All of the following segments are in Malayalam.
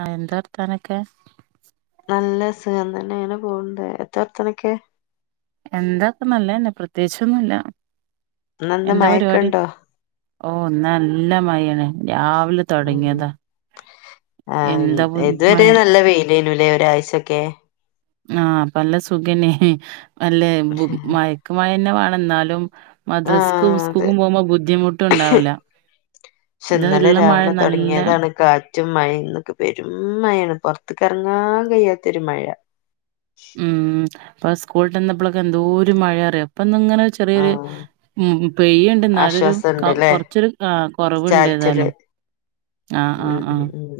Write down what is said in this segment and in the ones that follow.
ആ, എന്താ വർത്താനക്കെ? നല്ല സുഖം തന്നെ അങ്ങനെ പോണ്ട്. എന്തവർത്തനക്കെ? എന്താപ്പ് നല്ലല്ലേ പ്രത്യേകിച്ചൊന്നുല്ല ഇന്നെന്താ എന്താ പരിപാടി? മഴൊക്കെണ്ടോ ഓ, നല്ല മഴ ണ് രാവിലെ തൊടങ്ങിയതാ ആ, എന്താ പു മഴ ഇതുവരെ നല്ല വെയിലേല്ലെ ഒരാഴ്ച്ചൊക്കെ. ആ, അപ്പല്ല സുഖന്നേ നല്ലേ ബു മഴ ക്ക് മഴ തന്നെ വേണം എന്നാലും മദ്രസ്ക്കും ആഹ് അതെ സ്കൂക്കുംപോമ്പോ ബുദ്ധിമുട്ടുണ്ടാവില്ല. പക്ഷെ എന്താ ഇന്നലെ ഇല്ല മഴ രാവിലെ നല്ല തൊടങ്ങിയതാണ് കാറ്റും മഴയും ഇ ന്നോ ക്കെ പേരും മഴയാണ്. പൊറത്തക്കെറങ്ങാൻ കഴിയാത്തൊരു മഴ. മ്മ്, അപ്പ സ്കൂളിട്ട് വന്നപ്പളക്കെ എന്തോരു മഴയറിയാം അപ്പന്നങ്ങനെ ചു ചെറിയൊരു ആഹ് മ്മ് പെയ്യണ്ട് എന്നാലൊരു ക ആശ്വാസണ്ട്ല്ലേ കൊറച്ചൊരു ആ കൊറവുണ്ട് ചാറ്റല് ഏതാലും ആ ആ ഉം ആ, ഉം ഉം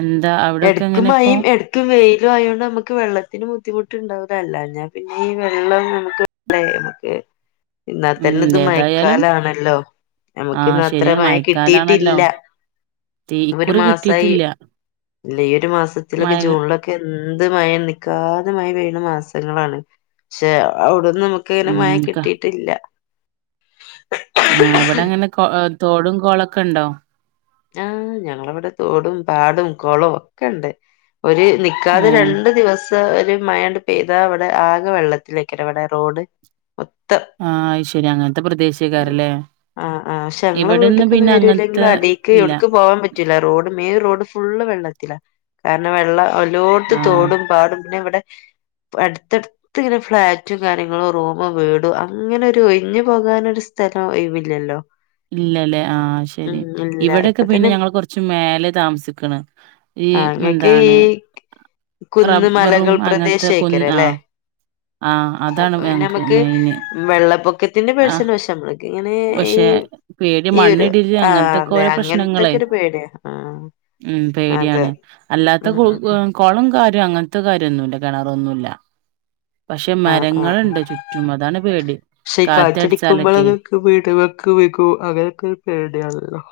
എന്താ അവിടൊക്കെങ്ങനയിപ്പോ? ക്ക് വെയിലുവായോണ്ട് നമുക്ക് വെള്ളത്തിന് ബുദ്ധിമുട്ടുണ്ടാവു വെള്ളഴിഞ്ഞ പിന്നെ ഈ വെള്ളം നമുക്ക് [unintelligible] ഇന്ന ഉം തന്നെത് മഴ ഏതായാലും ക്കാലാണല്ലോ? ആ നമുക്കിന്നത്ര ശരിയാണ് മഴ മഴക്കാലാണല്ലോ കിട്ടിട്ടില്ല തീ ഒരു ഇക്കുറി മാസായി കിട്ടിയിട്ടില്ല ഇല്ല ഈ ഒരു മാസത്തിലൊക്കെ മഴ ജൂണിൽ എന്ത് മഴ നിക്കാതെ മഴ പെയ്യണ മാസങ്ങളാണ്. പക്ഷെ അവിടുന്ന് നമു ക്കിങ്ങനെ ഉം മഴ ക കിട്ടിയിട്ടില്ല. ആ, ഇവിടങ്ങനെ കൊ തോടും കൊളൊക്കെണ്ടോ? ആ, ഞങ്ങളവിടെ തോടും പാടും കൊളവും ഒക്കെ ഉണ്ട്. ഒരു നിക്കാതെ ഏ രണ്ട് ദിവസ ഒരു മഴണ്ട് പെയ്താ അവിടെ ആകെ വെള്ളത്തിലേക്കയിവിടെ റോഡ്. മൊത്തം ആ, ശരി അങ്ങനത്തെ ഉം പ്രദേശക്കാരല്ലേ ആഹ് ആഹ് ഇവിടെന്ന് പിന്നെ അങ്ങനത്തെ ഇല്ല എവിടുക്ക് പോവാൻ പറ്റില്ല. റോഡ് മെയിൻ റോഡ് ഫുള്ള് വെള്ളത്തില കാരണ വെള്ള എല്ലോടത്ത് ആ തോടും പാടും പിന്നെ ഇവിടെ അടുത്തടു ത്തിങ്ങനെ ഫ്ളാറ്റും കാര്യങ്ങളും റൂമും വീടും അങ്ങനൊരു ഒയിഞ്ഞ് പോകാനൊരു സ സ്ഥലം ഒയിവില്ലല്ലോ. ഇല്ലല്ലേ ആ ശരി ഇ ഇപ്പ ഇവിടെക്കെ പിന്നെ തന്നെ ഞങ്ങൾ കൊറച്ച് മേലെ താമസിക്കണ് ഈ ആഹ് എ ഇങ്ങക്ക് ഈ ന്താണ് കുന്ന് റബ്ബറും മലകൾ അങ്ങനത്തെ കുന്ന് പ്രദേശേയ്ക്കാരം ആ. അല്ലേ ആ, അപ്പൊ അതാണ് പിന്നെ ഞങ്ങക്ക് നമ്മക്ക് മെയിന്. വെള്ളപ്പൊക്കത്തിന്റെ [unintelligible] ആ പക്ഷേ നമ്മൾ പക്ഷെ പേടി ഒരു മണ്ണിടില് ആഹ് അങ്ങനത്തെ അതെ ക്കോരൊ പ്രശ്നങ്ങളെ അങ്ങനത്തൊക്കെ ഒരു പേടിയാ ആഹ് മ്മ് അതെ പേടിയാണ് അല്ലാത്ത ഉം കു ഉം ഉം കൊളം കാര്യം അങ്ങനത്തെ കാര്യൊന്നുയില്ല കിണറൊന്നുല്ല. ആഹ് ആഹ് മരങ്ങളണ്ട് ആഹ് ചുറ്റുമതാണ് പേടി കാറ്റടിച്ചാലൊക്കെ [unintelligible] അങ്ങനക്കൊരു പേടിയാണല്ലോ.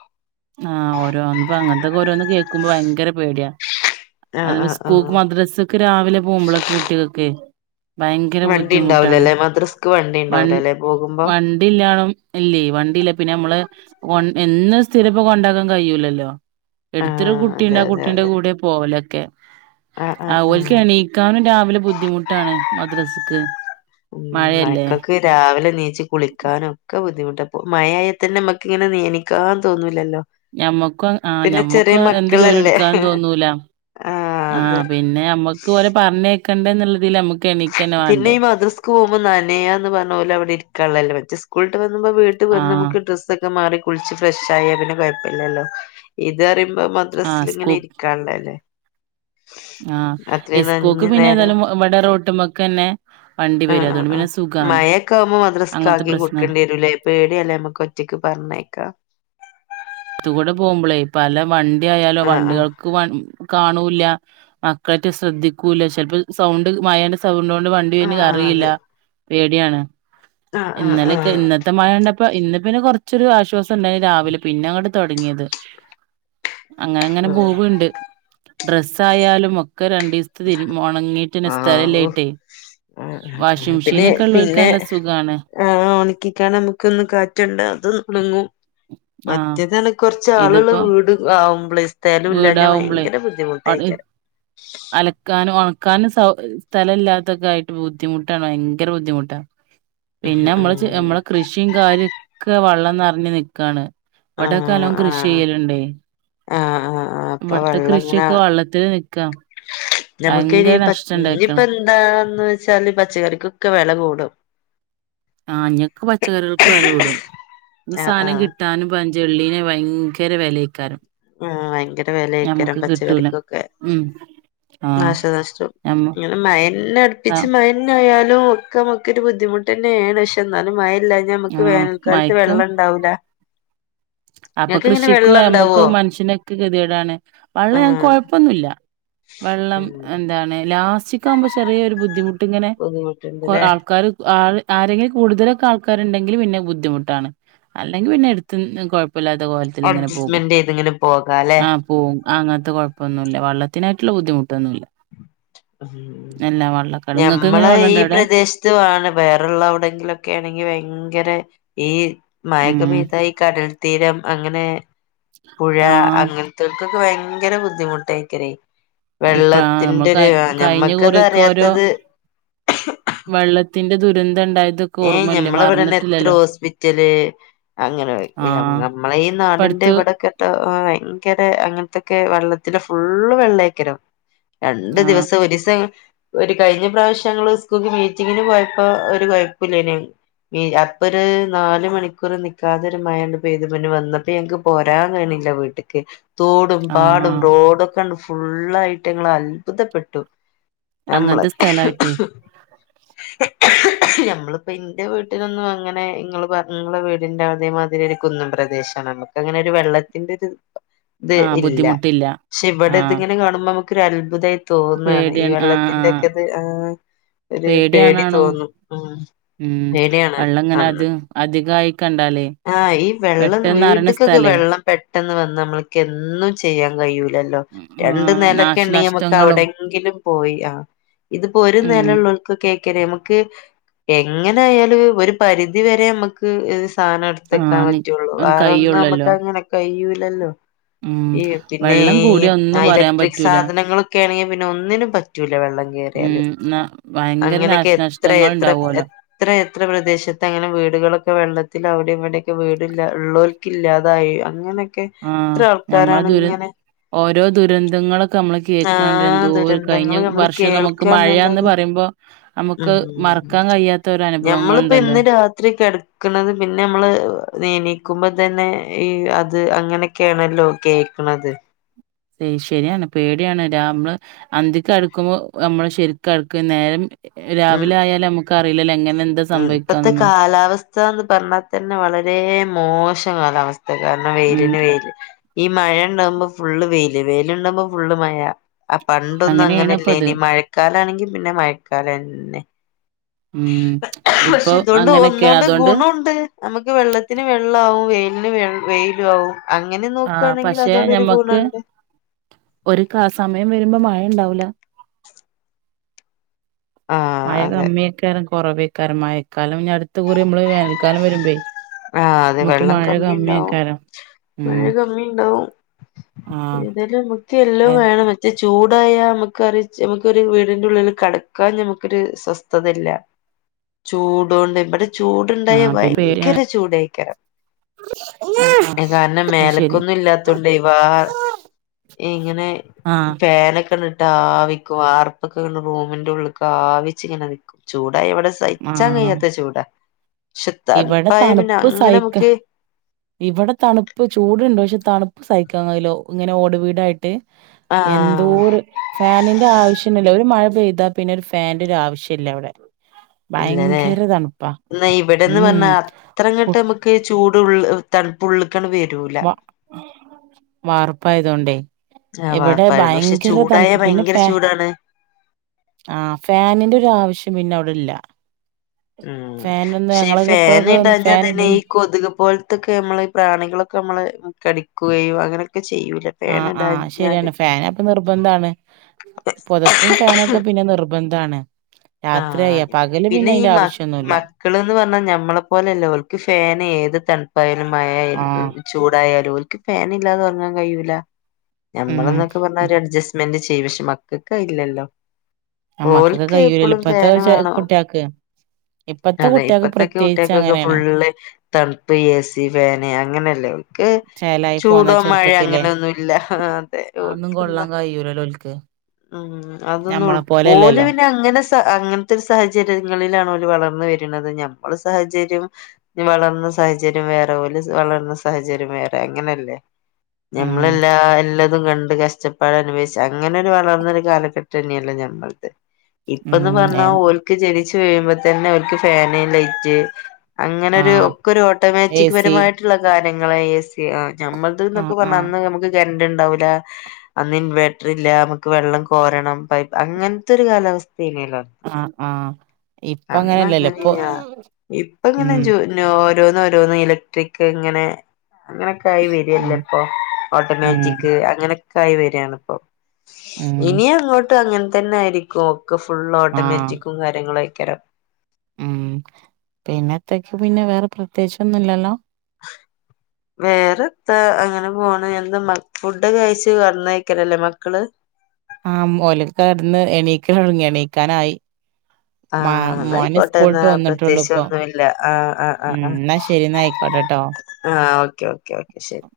ആ ഓരോന്ന് ഇപ്പ അങ്ങനത്തൊക്കെ ഓരോന്ന് കേക്കുമ്പോ ഭയങ്കര പേടിയാ ആഹ് അത് ആഹ് ആഹ് സ്കൂക്ക് മദ്രാസക്കെ രാവിലെ പോമ്പോളക്കെ കുട്ടികക്കെ ഭയങ്കര വണ്ടി ബുദ്ധിമുട്ടാണ് ഉണ്ടാവൂലല്ലേ മദ്രസ്ക്ക് വണ്ടി വ ഉണ്ടാവൂലല്ലേ പോകുമ്പോ വണ്ടില്ലാണം ഇല്ലേ വണ്ടീലേ പിന്നെ നമ്മള് കൊ എന്നും സ്ഥിര പ്പ കൊണ്ടാക്കാൻ കയിയൂലല്ലോ എടുത്തൊരു ആഹ് അതെ കുട്ടീണ്ട് ആ അതെ കുട്ടീന്റെ അതെ കൂടെയാ പോവലൊക്കെ ആഹ് ആ ആഹ് ആഹ് ഓൽക്കാണീ ക്കാനും രാവിലെ ബുദ്ധിമുട്ടാണ് മദ്രസക്ക് ഉം മഴയല്ലേ മയക്കൊക്കെ രാവിലെ നീച്ച് കുളിക്കാനും ഒക്കെ ബുദ്ധിമുട്ടാ അപ്പൊ മയയായാ തന്നെ മ്മക്കിങ്ങനെ നെനീക്കാൻ തോന്നൂല്ലല്ലോ ഞമ്മക്കും ആഹ് ഞമ്മക്ക് എന്ത് ജോലി മക്കളല്ലേ എടുക്കാനും തോന്നൂല ആഹ് പിന്നെ ഞമ്മക്ക് ഓലെ പറഞ്ഞേക്കണ്ടേ എന്നുള്ളിതീല് നമ്മുക്ക് എണീ പിന്നെ ഈ മദ്രസ്ക് പോകുമ്പോ നനയാ എന്ന് പറഞ്ഞ പോലെ അവിടെ ഇരിക്കാനുള്ളല്ലേ മ കൂളിട്ടു വന്നുമ്പോ വീട്ടി ആ വന്ന് നമുക്ക് ഡ്രസ്സൊ ക്കെ മാറി കുളിച്ച് ഫ്രഷായാ പിന്നെ കൊയപ്പില്ലല്ലോ ഇതറയുമ്പോ മദ് ആ സ്കൂ ദ്രസേലിങ്ങനെ ഇരിക്കാണ്ടേ ല്ലേ ആഹ് ഇസ്കൂക്ക് നേരം പിന്നേതായാലും ഇവിടെ റോട്ടുമ്മേക്ക് ന്നെ ആഹ് ആഹ് ആഹ് മയയൊക്കാവുമ്പോ മദ്രസ്ക് അങ്ങനത്തെ ആക്കി പ്രശ്നാണ് കൊടുക്കേണ്ടി വരൂലേ പേടിയാല്ലേ നമ്മക്ക് ഒറ്റക്ക് പറഞ്ഞയക്കാ ത്തുകൂടെ പോകുമ്പോളേ പല വണ്ടിയായാലോ ആഹ് വണ്ടികൾ ആഹ് ക്ക് വ കാണൂല്ല മക്കളൊറ്റ് ശ്രദ്ധിക്കൂല്ല ചിലപ്പോ സൗണ്ട് മയായോണ്ട് സൗണ്ടോണ്ട് വണ്ടി ആഹ് വരുന്നതറില്ല അതെ പേടിയാണ് ആഹ് ആഹ് ഇന്നലെക്കെ ആഹ് ഇന്നത് ത്തെ മയകണ്ടപ്പോ ഇന്ന് പിന്നെ കുറച്ചൊരു ആശ്വാസം ഉണ്ടായിരുന്നു രാവിലെ പിന്നെ അങ്ങട് തൊടങ്ങിയത് അങ്ങനങ്ങനെ ആഹ് ബൂഗുണ്ട് ഡ്രസ്സായാലും ഒക്കെ രണ്ടു ദീസത്തി തീരും ഉണങ്ങീട്ട് പിന്നെ ആഹ് ഓഹ് സ്ഥലല്ലായ്ട്ടേ ആഹ് ആഹ് ആഹ് വാഷിംഗ് പിന്നെ മെഷീനൊക്കെ ഉള്ളോര്ക്ക് പിന്നെ നല്ല സുഖാണ് ആഹ് ഒണക്കിക്കാൻ നമുക്ക് ഒന്ന് കാറ്റുണ്ട് അതും ഉണങ്ങും ആഹ് മറ്റേതാണേ കൊറച്ച് ആളുകള് ഇതിപ്പോ വീട് ആവുമ്പളേ തേലും ഇല്ലാഞ്ഞാ വീടാവുമ്പളേ ഭയങ്കര ബുദ്ധിമുട്ടായിക്കാര അലക്കാനും ഒണക്കാനും സൗ സ്ഥലം ഇല്ലാത്തൊക്കെ ആയിട്ട് ബുദ്ധിമുട്ടാണ് ഭയങ്കര ബുദ്ധിമുട്ടാണ് പിന്നെ മ്മള് ഉം മ്മളെ കൃഷിയും കാര്യൊക്കെ വെള്ളം നിറഞ്ഞ് നിക്കാണ് ഇവിടൊക്കെ ആഹ് നല്ലോം കൃഷി ആഹ് ചെയ്യലുണ്ടേ ആഹ് ആഹ് ആഹ് അപ്പൊ ഇവിടത്തെ വെള്ളം ഇങ്ങനെ കൃഷിയൊക്കെ വെള്ളത്തില് നിൽക്കാ നമുക്ക് ഇനി ഇനിപ്പോ എന്താന്ന് വെച്ചാല് പച്ചക്കറിക്കൊക്കെ വെല കൂടും ആഹ് ഇഞ്ഞ്യക്കെ പച്ചക്കറികൾക്ക് വെല കൂടും ഇനി ആഹ് സാനം ആഹ് കിട്ടാനും പഞ്ചവെള്ളീന് ഭയങ്കര വിലയക്കാരം ആഹ് ഭയങ്കര വിലയാക്കാരം പച്ചക്കറിക്കൊക്കെ ഉം ആഹ് നാശനഷ്ടം ഞമ്മ ഇങ്ങനെ മയന്നെ അടുപ്പിച്ച് മയ ന്നായാലും ഒക്കെ നമുക്കൊരു ബുദ്ധിമുട്ട് തന്നെയാണ് പക്ഷെ എന്നാലും മയല്ലാ ഞമുക്ക് ആഹ് വേനൽക്കാലത്ത് മയക്കും വെള്ളം ണ്ടാവൂല അപ്പൊ കൃഷിക്കും നമ്മക്ക് ഇണ്ടാവോ മനുഷ്യനൊക്കെ ഗതികേടാണ് വെള്ളം ഞാക്ക് ആഹ് കൊഴപ്പൊന്നൂല്ല വെള്ളം അങ്ങനെ എന്താണ് ലാസ്റ്റിക്ക ആകുമ്പോ ചെറിയൊരു ബുദ്ധിമുട് ട്ടിങ്ങനെ കൊ ബുദ്ധിമുട്ടുണ്ട്ല്ലേ ആൾക്കാര് ആള് ആരെങ്കിലും കൂടുതലൊക്കെ ആൾക്കാരുണ്ടെങ്കില് പിന്നെ ബുദ്ധിമുട്ടാണ് അല്ലെങ്കി പിന്നെ എടുത്ത് വെ പ്പല്ലാത്ത കോലത്തിലിങ്ങനെ പോകും അഡ്ജസ്റ്റ്മെന്റ് ചെയ്ത് ഇങ്ങനെ പോകാല്ലേ ആഹ് പോവും അങ്ങനത്തെ കുഴപ്പമൊന്നുമില്ല വെള്ളത്തിനായിട്ടുള്ള ബുദ്ധിമുട്ടൊന്നുമില്ല ഉം ഇങ്ങക്ക് എങ്ങനെ ഞമ്മളെ ഈ വെള്ളണ്ടോ അവിടെ പ്രദേശത് ത്തുവാണ് വേറൊള്ള എവിടെങ്കിലുംക്കെ ആണെങ്കി ഭയങ്കര ഈ മയക്കെ ഉം പെയ്തായി കടൽത്തീരം അങ്ങനെ പുഴ ആഹ് അങ്ങനെ ക്യുക്കൊക്കെ ഭയങ്കര ബുദ്ധിമുട്ടായിക്കരി ഇപ്പ നമ്മൾ വെള്ളത്തിന്റെ രു കയി ആഹ് കഴിഞ്ഞ ഞമ്മക്കത് കുറിയൊക്കെ ഓരോ അറിയാത്തത് വെള്ളത്തിന്റെ ദുരന്തം ണ്ടായത് ഏയ് ഞമ്മളവിടെന്നെ എത്ര ഹോസ്പിറ്റല് അങ്ങനെ ആഹ് നമ്മളെ ഈ നാടിന്റെ ഇപ്പടുത്ത് ഇവിടെക്കെ ആ ഭയങ്കര അങ്ങൻത്തെക്കെ വെള്ളത്തിന്റെ ഫുള്ള് വെള്ളേയ്ക്കരം. രണ്ട് ആഹ് ദിവസം ഒരിസം [unintelligible] ഒരു കഴിഞ്ഞ പ്രാവശ്യങ്ങള് സ്കൂക്ക് മീറ്റിങ്ങിന് പോയപ്പോ ഒരു കൊയപ്പല്ലേനി. [unintelligible] പ്പോര് നാല് മണിക്കൂറ് നിക്കാതരു മഴണ്ട് പെയ്തു, പിന്നെ വന്നപ്പോ ഞങ്ങക്ക് പോരാൻ കയിണില്ല വീ ട്ട്ക്ക് തോടും പാടും ആഹ് റോഡുക്കണ്ട് ഫുള്ളായിട്ട് ങ്ങളൽഭുതപ്പെട്ടു. ഞമ്മള് അങ്ങനത്തെ സ്ഥലായിട്ടേ ഞമ്മ നമ്മളിപ്പോ ന്റെ വീട്ടിലൊന്നും അങ്ങനെ ഇങ്ങള് പറഞ്ഞ ഇങ്ങള വീടിന്റെ അതേമാതിരി ഒരു കുന്നും പ്രദേശാണ്. ടങ്ങനെ ഒരു വെള്ളത്തിന്റെ ഒര്ത് ആഹ് ഇല്ല, ബുദ്ധിമുട്ടില്ല പക്ഷെ ആഹ് ഇവിടെതിങ്ങനെ കാണുമ്പോ ഇക്കൊരത്ഭുതായി. തോന്നാണ്, ഈ പേടിയാണ് ആഹ് ആഹ് വെള്ളത്തിന്റെക്കെത് ആ ഒരു പേടി പേടിയാണാണും തോന്നും. ഉം പേടിയാണ് വെള്ളംങ്ങനെ അന്ന്. അത് അധികായി കണ്ടാലേ. ആഹ് ഈ വെള്ളം പെട്ടെന്ന് അറിയണ വീട്ട്ക്കൊക്കെ സ്ഥലേ വെള്ളം പെട്ടെന്ന് വന്ന നമ്മൾക്കെന്നും ചെയ്യാൻ കയൂല്ല. ലല്ലോ രണ്ടു ആഹ് നിലെക്കെണ്ടെങ്കി നമുക്ക് നാശനഷ്ടങ്ങളും അവിടെങ്കിലും പോയി ആ ഇതിപ്പോരു നെല ഉം ഉള്ളേർകൊക്കേക്കെരെമ്ക്ക് എങ്ങനായാലും ഒരു പരിധി വരെമ്മക്ക് സാധനടുത്തെക്കാൻ ആഹ് നി പറ്റുള്ളൂ, വേറൊന്നും കയ്യൊള്ളല്ലോ അമക്കങ്ങനെ കയ്യൂലല്ലോ. ഉം ഈ പിന്നെ വെള്ളം ഈ കൂടിയ ഒന്നും പറയാൻ ഇലക്ട്രിക് പറ്റൂല സാധനങ്ങളും ക്കെണെകി പിന്നൊന്നിനും പറ്റൂല വെള്ളം കേറിയാല്, ഉം ന ഭയങ്കര അങ്ങനെക്കെ നാശനഷ്ടങ്ങൾ എത്രയെത്ര ഉണ്ടാവുമല്ലോ എത്ര എത്ര പ്രദേശത്ത് അങ്ങനെ വീടുകളൊക്കെ വെള്ളത്തിലവിടെം ഇവിടെക്കെ വീടില്ല ഉള്ളോ ക്കില്ലാതായി, അങ്ങനെക്കെ ആഹ് എത്ര ഞമ്മളെ ദുര ആൾക്കാരാണ്ങ്ങനെ ഓരോ ദുരന്തങ്ങളൊ ക്കെമ്മള് ആ കേൾക്കാണ്ട് എന്തോരു കഴിഞ്ഞ ദുരന്തങ്ങള് നമ്മള് വർഷം നമുക്ക് മഴയാന്ന് കേൾക്കാന്നല്ലാതെ പറേമ്പോ ഉം നമുക്ക് മറക്കാൻ കയ്യാത്ത ഒരോ അനുഭവങ്ങള്ണ്ടല്ലേ. ക്ക്ണത് പിന്നെമ്മള് എണീക്കുമ്പോ തന്നെ ഈ അത് അങ്ങനെ ക്കേണല്ലോ കേക്ക്ണത്. ശരിയാണ് പേടിയാണ് രാ മ്മള് അന്തിക്കെടക്കുമ്പോ അമ്മള് ശരിക്കെടുക്കും നേരം ഉം രാവിലായാല് അമുക്കറിയില്ലല്ലോ എങ്ങനെ എന്താ സംഭവിക്കാന്നൊന്നും കാലാവസ്ഥ സ്ഥാന്ന് പറഞ്ഞാ തന്നെ വളരെ മോശം കാലാവസ്ഥ കാരണം ഉം വെയിലിന് വെയില്. ഈ മഴാണ്ടാമ്പോ ഫുള്ള് വെയില് വെയിലുണ്ടാമ്പോ ഫുള്ള് മഴ. ആ പണ്ടൊന്നും അങ്ങനെയാണ് ഇപ്പ അത് അങ്ങനെല്ലേനി മഴക്കാലാണെങ്കി പിന്നെ മഴക്കാലന്നെ. ഉം ഇപ്പൊ പക്ഷേ ഇതോണ്ട് അങ്ങനെയൊക്കെയാണ് ഒന്നോണ്ട് അതുകൊണ്ട് ഗുണണ്ട്. നമുക്ക് വെള്ളത്തിന് വെള്ളാവും വെയിലിന് വെൾ വെയിലു ആവും. അങ്ങനെ ആ പക്ഷെ നോക്ക്കാണെങ്കിലതോണ്ടൊരു ഞമ്മക്ക് ഗുണണ്ട്. ഒരു കാ സമയം വരുമ്പോ മഴണ്ടാവൂല്ല. ആഹ് മയ അതെ കമ്മിയെക്കാരം കൊറവേക്കാരം മയക്കാലം നിയടുത്ത കുറി മ്മള് വേനൽക്കാലം വരുമ്പേ ആഹ് അതേ നമുക്ക് മഴ വെള്ളകമ്മിണ്ടാവും കമ്മിയക്കാരം മഴ ഉം കമ്മിണ്ടാവും. ആഹ് ഏതാലും [unintelligible] എല്ലാം ഏ വേണം. ചൂടായാ അമുക്കറിയാ നമുക്കൊരു വീടിന്റുള്ളില് കടക്കാൻ ഞമുക്കൊരു സ്വസ്ഥതയില്ല. ചൂടൊണ്ട് ഇവ്ടെ ചൂടുണ്ടായാ ആഹ് പിന്നെ ഭയങ്കര പേടിയാണ് ചൂടേക്കരം. കാരണം അത് ശരി മേലക്കൊന്നുല്ലാത്തോണ്ട് ഇവാർ ഇങ്ങനെ ആഹ് ഫാനൊക്കണ്ട്ട്ടാവി വാർപ്പൊക്കെള്ള റൂമിന്റെ ഉള്ളിക്ക് ആവിച്ച് ഇങ്ങനെ നിക്കും, ചൂടായ ഇവിടെ സയ്ച്ചാൻ ആഹ് കയാത്ത ചൂട, ഷേ തണു നല്ല തണുപ്പ് സഹിക്കാ. ഇവിടെ തണുപ്പ് ചൂട്ണ്ട് പക്ഷേ തണുപ്പ് സഹിക്കാൻ കയില്ല ഇങ്ങനെ ഓട് വീടായിട്ട്. ആഹ് എന്തോര് ഫാനിന്റെ ആവശ്യൊന്നില്ല ഒരു മഴ പെയ്താ പിന്നൊരു ഫാന്റൊരു ആവശ്യല്ല ഇവിടെ. ഇല്ലല്ലേ ഭയങ്കര തണുപ്പാ. എന്നാ ഇവിടെന്ന് ഉം പറഞ്ഞാ അത്ര കു അങ്ങോട്ട് നമ്മുക്ക് ചൂട് ഉള്ള് തണുപ്പ് ഉള്ളിക്കണ്ട് വരൂല വ വാർപ്പായതോണ്ടേ ആഹ് ഇവിടെ വാർപ്പായോണ്ട് പക്ഷെ ഭയങ്കര ചൂടായ തണുപ്പ് പിന്നെ ഭയങ്കര ഫാ ചൂടാണ് ആ ഫാനിന്റെ ഒരു ആവശ്യം പിന്നെ അവിടെ ഇല്ല. ഉം ഫാനൊന്നും പക്ഷേ ഈ ഞങ്ങളൊക്കെ ഫാൻ ഇപ്പോഴൊക്കെ ഒന്ന് ഫാൻ ഇട ഇടഞ്ഞാൽതന്നെ ഈ കൊതുക് പോല ത്തൊക്കെ നമ്മളെ ഈ പ്രാണികളൊക്കെ നമ്മളെ കടിക്കുകയോ അങ്ങനെയൊക്കെ ചെയ്യൂലേ? ഫാന് ആഹ് ആഹ് ഇടാഞ്ഞാല് ശരിയാണ് ഫാന് അപ്പൊ നിർബന്ധാണ് പൊതപ്പും ഫാനൊക്കെ പിന്നെ നിർബന്ധമാണ്. ആ അവര് പിന്നെ ഈ മ ആവശ്യൊന്നുല്ല മക്കൾന്ന് പറഞ്ഞാ ഞമ്മളെ പോലല്ല ക്ക് ഫാന് ഏത് തണുപ്പായാലും ആ മഴയാലും ചൂടായാലും ഓരിക്ക് ഫാൻ ഇല്ലാതെ ഉറങ്ങാൻ കഴിയൂല്ല. ഞമ്മളന്നൊക്കെ പറഞ്ഞാ ഒരു ഉം അഡ്ജസ്റ്റ് മെന്റ് ചെയ്യും പക്ഷെ മക്കക്ക് അത് ഇല്ലല്ലോ. മക്കക്ക് ഓല്ക്ക് കയ്യൂലല്ലോ എപ്പോഴും ഫാന് ഇപ്പത്തെ വേണം കുട്ട്യാക്ക് ഇപ്പത്തെ അതെ കുട്ടികൾക്ക് ഇപ്പത്തക്കെ പ്രത്യേകിച്ച് കുട്ടികക്കൊക്കെ അങ്ങനെയാണ് ഫുള്ള് തണുപ്പ്, എ സി, ഫാൻ, അങ്ങനെയല്ലേ ക്ക് ചേലായി പോന്ന ചൂടോ, മഴയോ ചെറുപ്പത്തിലെ അങ്ങനെയൊന്നു ഇല്ല അതെ അതൊന്നും ഓല്ക്ക് കൊള്ളാൻ എന്താ. കഴിയൂലല്ലോ ഓൽക്ക് ഉം അതൊന്നും ഉൾ ഞമ്മളെ ഓല് പോലെല്ലല്ലോ പിന്നെ അങ്ങനെ അങ്ങനത്തെ ഒരു സാഹചര്യങ്ങളിലാണ് വളർന്ന് വരുന്നത് ഞമ്മടെസാഹചര്യം വളർന്ന സാഹചര്യം വേറെ ഓല് വളർന്ന സാഹചര്യം വേറെ അങ്ങനെയല്ലേ? ഞമ്മള് ഉം എല്ലാ എല്ലാതും കണ്ട് കഷ്ടപ്പാട് അനുഭവ അങ്ങനെ ഒരു വളർന്നൊരു കാലഘട്ടം തന്നെയല്ലോ ഞമ്മളുടെത് ഇപ്പന്ന് ഉം പറഞ്ഞാ ഏ ഓല് ജനിച്ച് വിഴുമ്പോ തന്നെ അവർക്ക് ഫാന്, ലൈറ്റ്, അങ്ങനെ ഒരു ആഹ് ഒക്കെ ഒരു ഏ ഓട്ടോമാറ്റിക് സി പരമായിട്ടുള്ള കാര്യങ്ങളാഎ സി ആ ഞമ്മക്ക് അത് ന്നോക്കെ ആഹ് പറഞ്ഞാ ആഹ് അന്ന് നമുക്ക് കരണ്ട് ഉണ്ടാവൂല്ല. അന്ന് ഇൻവേർട്ടർ ഇല്ല. നമുക്ക് വെള്ളം കോരണം. പൈപ്പ് അങ്ങനത്തെ ഒരു കാലാവസ്ഥയേനില്ലോ? ആഹ് ആഹ് ഇപ്പ അന്ന് അങ്ങനെല്ലല്ലോ ഇപ്പൊ അങ്ങനെനാ ഇപ്പ ഇങ്ങനെ ഉം എൻ ഓരോന്ന് ഓരോന്ന് ഇലക്ട്രിക് ഇങ്ങനെ അങ്ങനെയൊക്കെ ആയി ഉം വരില്ലോ ഇപ്പൊ ഉം ഓട്ടോമാറ്റിക് അങ്ങനൊക്കെ ആയി വരിയാണ് ഇപ്പൊ. ഉം ഇനി അങ്ങോട്ട് അങ്ങനെ തന്നെ ആയിരിക്കും. ഒക്കെ ഫുള്ള് ആഹ് ഓട്ടോമാറ്റിക്കും കാര്യങ്ങളും ആയിക്കരാ ഉം പിന്നെത്തക്ക് പിന്നെ വേറെ പ്രത്യേകിച്ച് ഒന്നും ഇല്ലല്ലോ? വേറെ എന്താ അങ്ങനെ പോണ്. എന്താ ഫുഡ് കഴിച്ച് കിടന്നാരിക്കലല്ലേ മക്കള്? ആ ഓല് കിടന്ന് എണീക്ക് തുടങ്ങി എണീക്കാനായി. മ ആഹ് മോന് എന്നായിക്കോട്ടെ സ്കൂള് എന്നാ വിട്ട് വന്നിട്ടുള്ളൂ പ്രത്യേകിച്ച് ഇപ്പൊ ഒന്നുമില്ല ആഹ് ഉം എന്നാ ശരി എന്നാ ആയിക്കോട്ടെട്ടോ. ആ ഓക്കെ ഓക്കെ ഓക്കെ ശരി.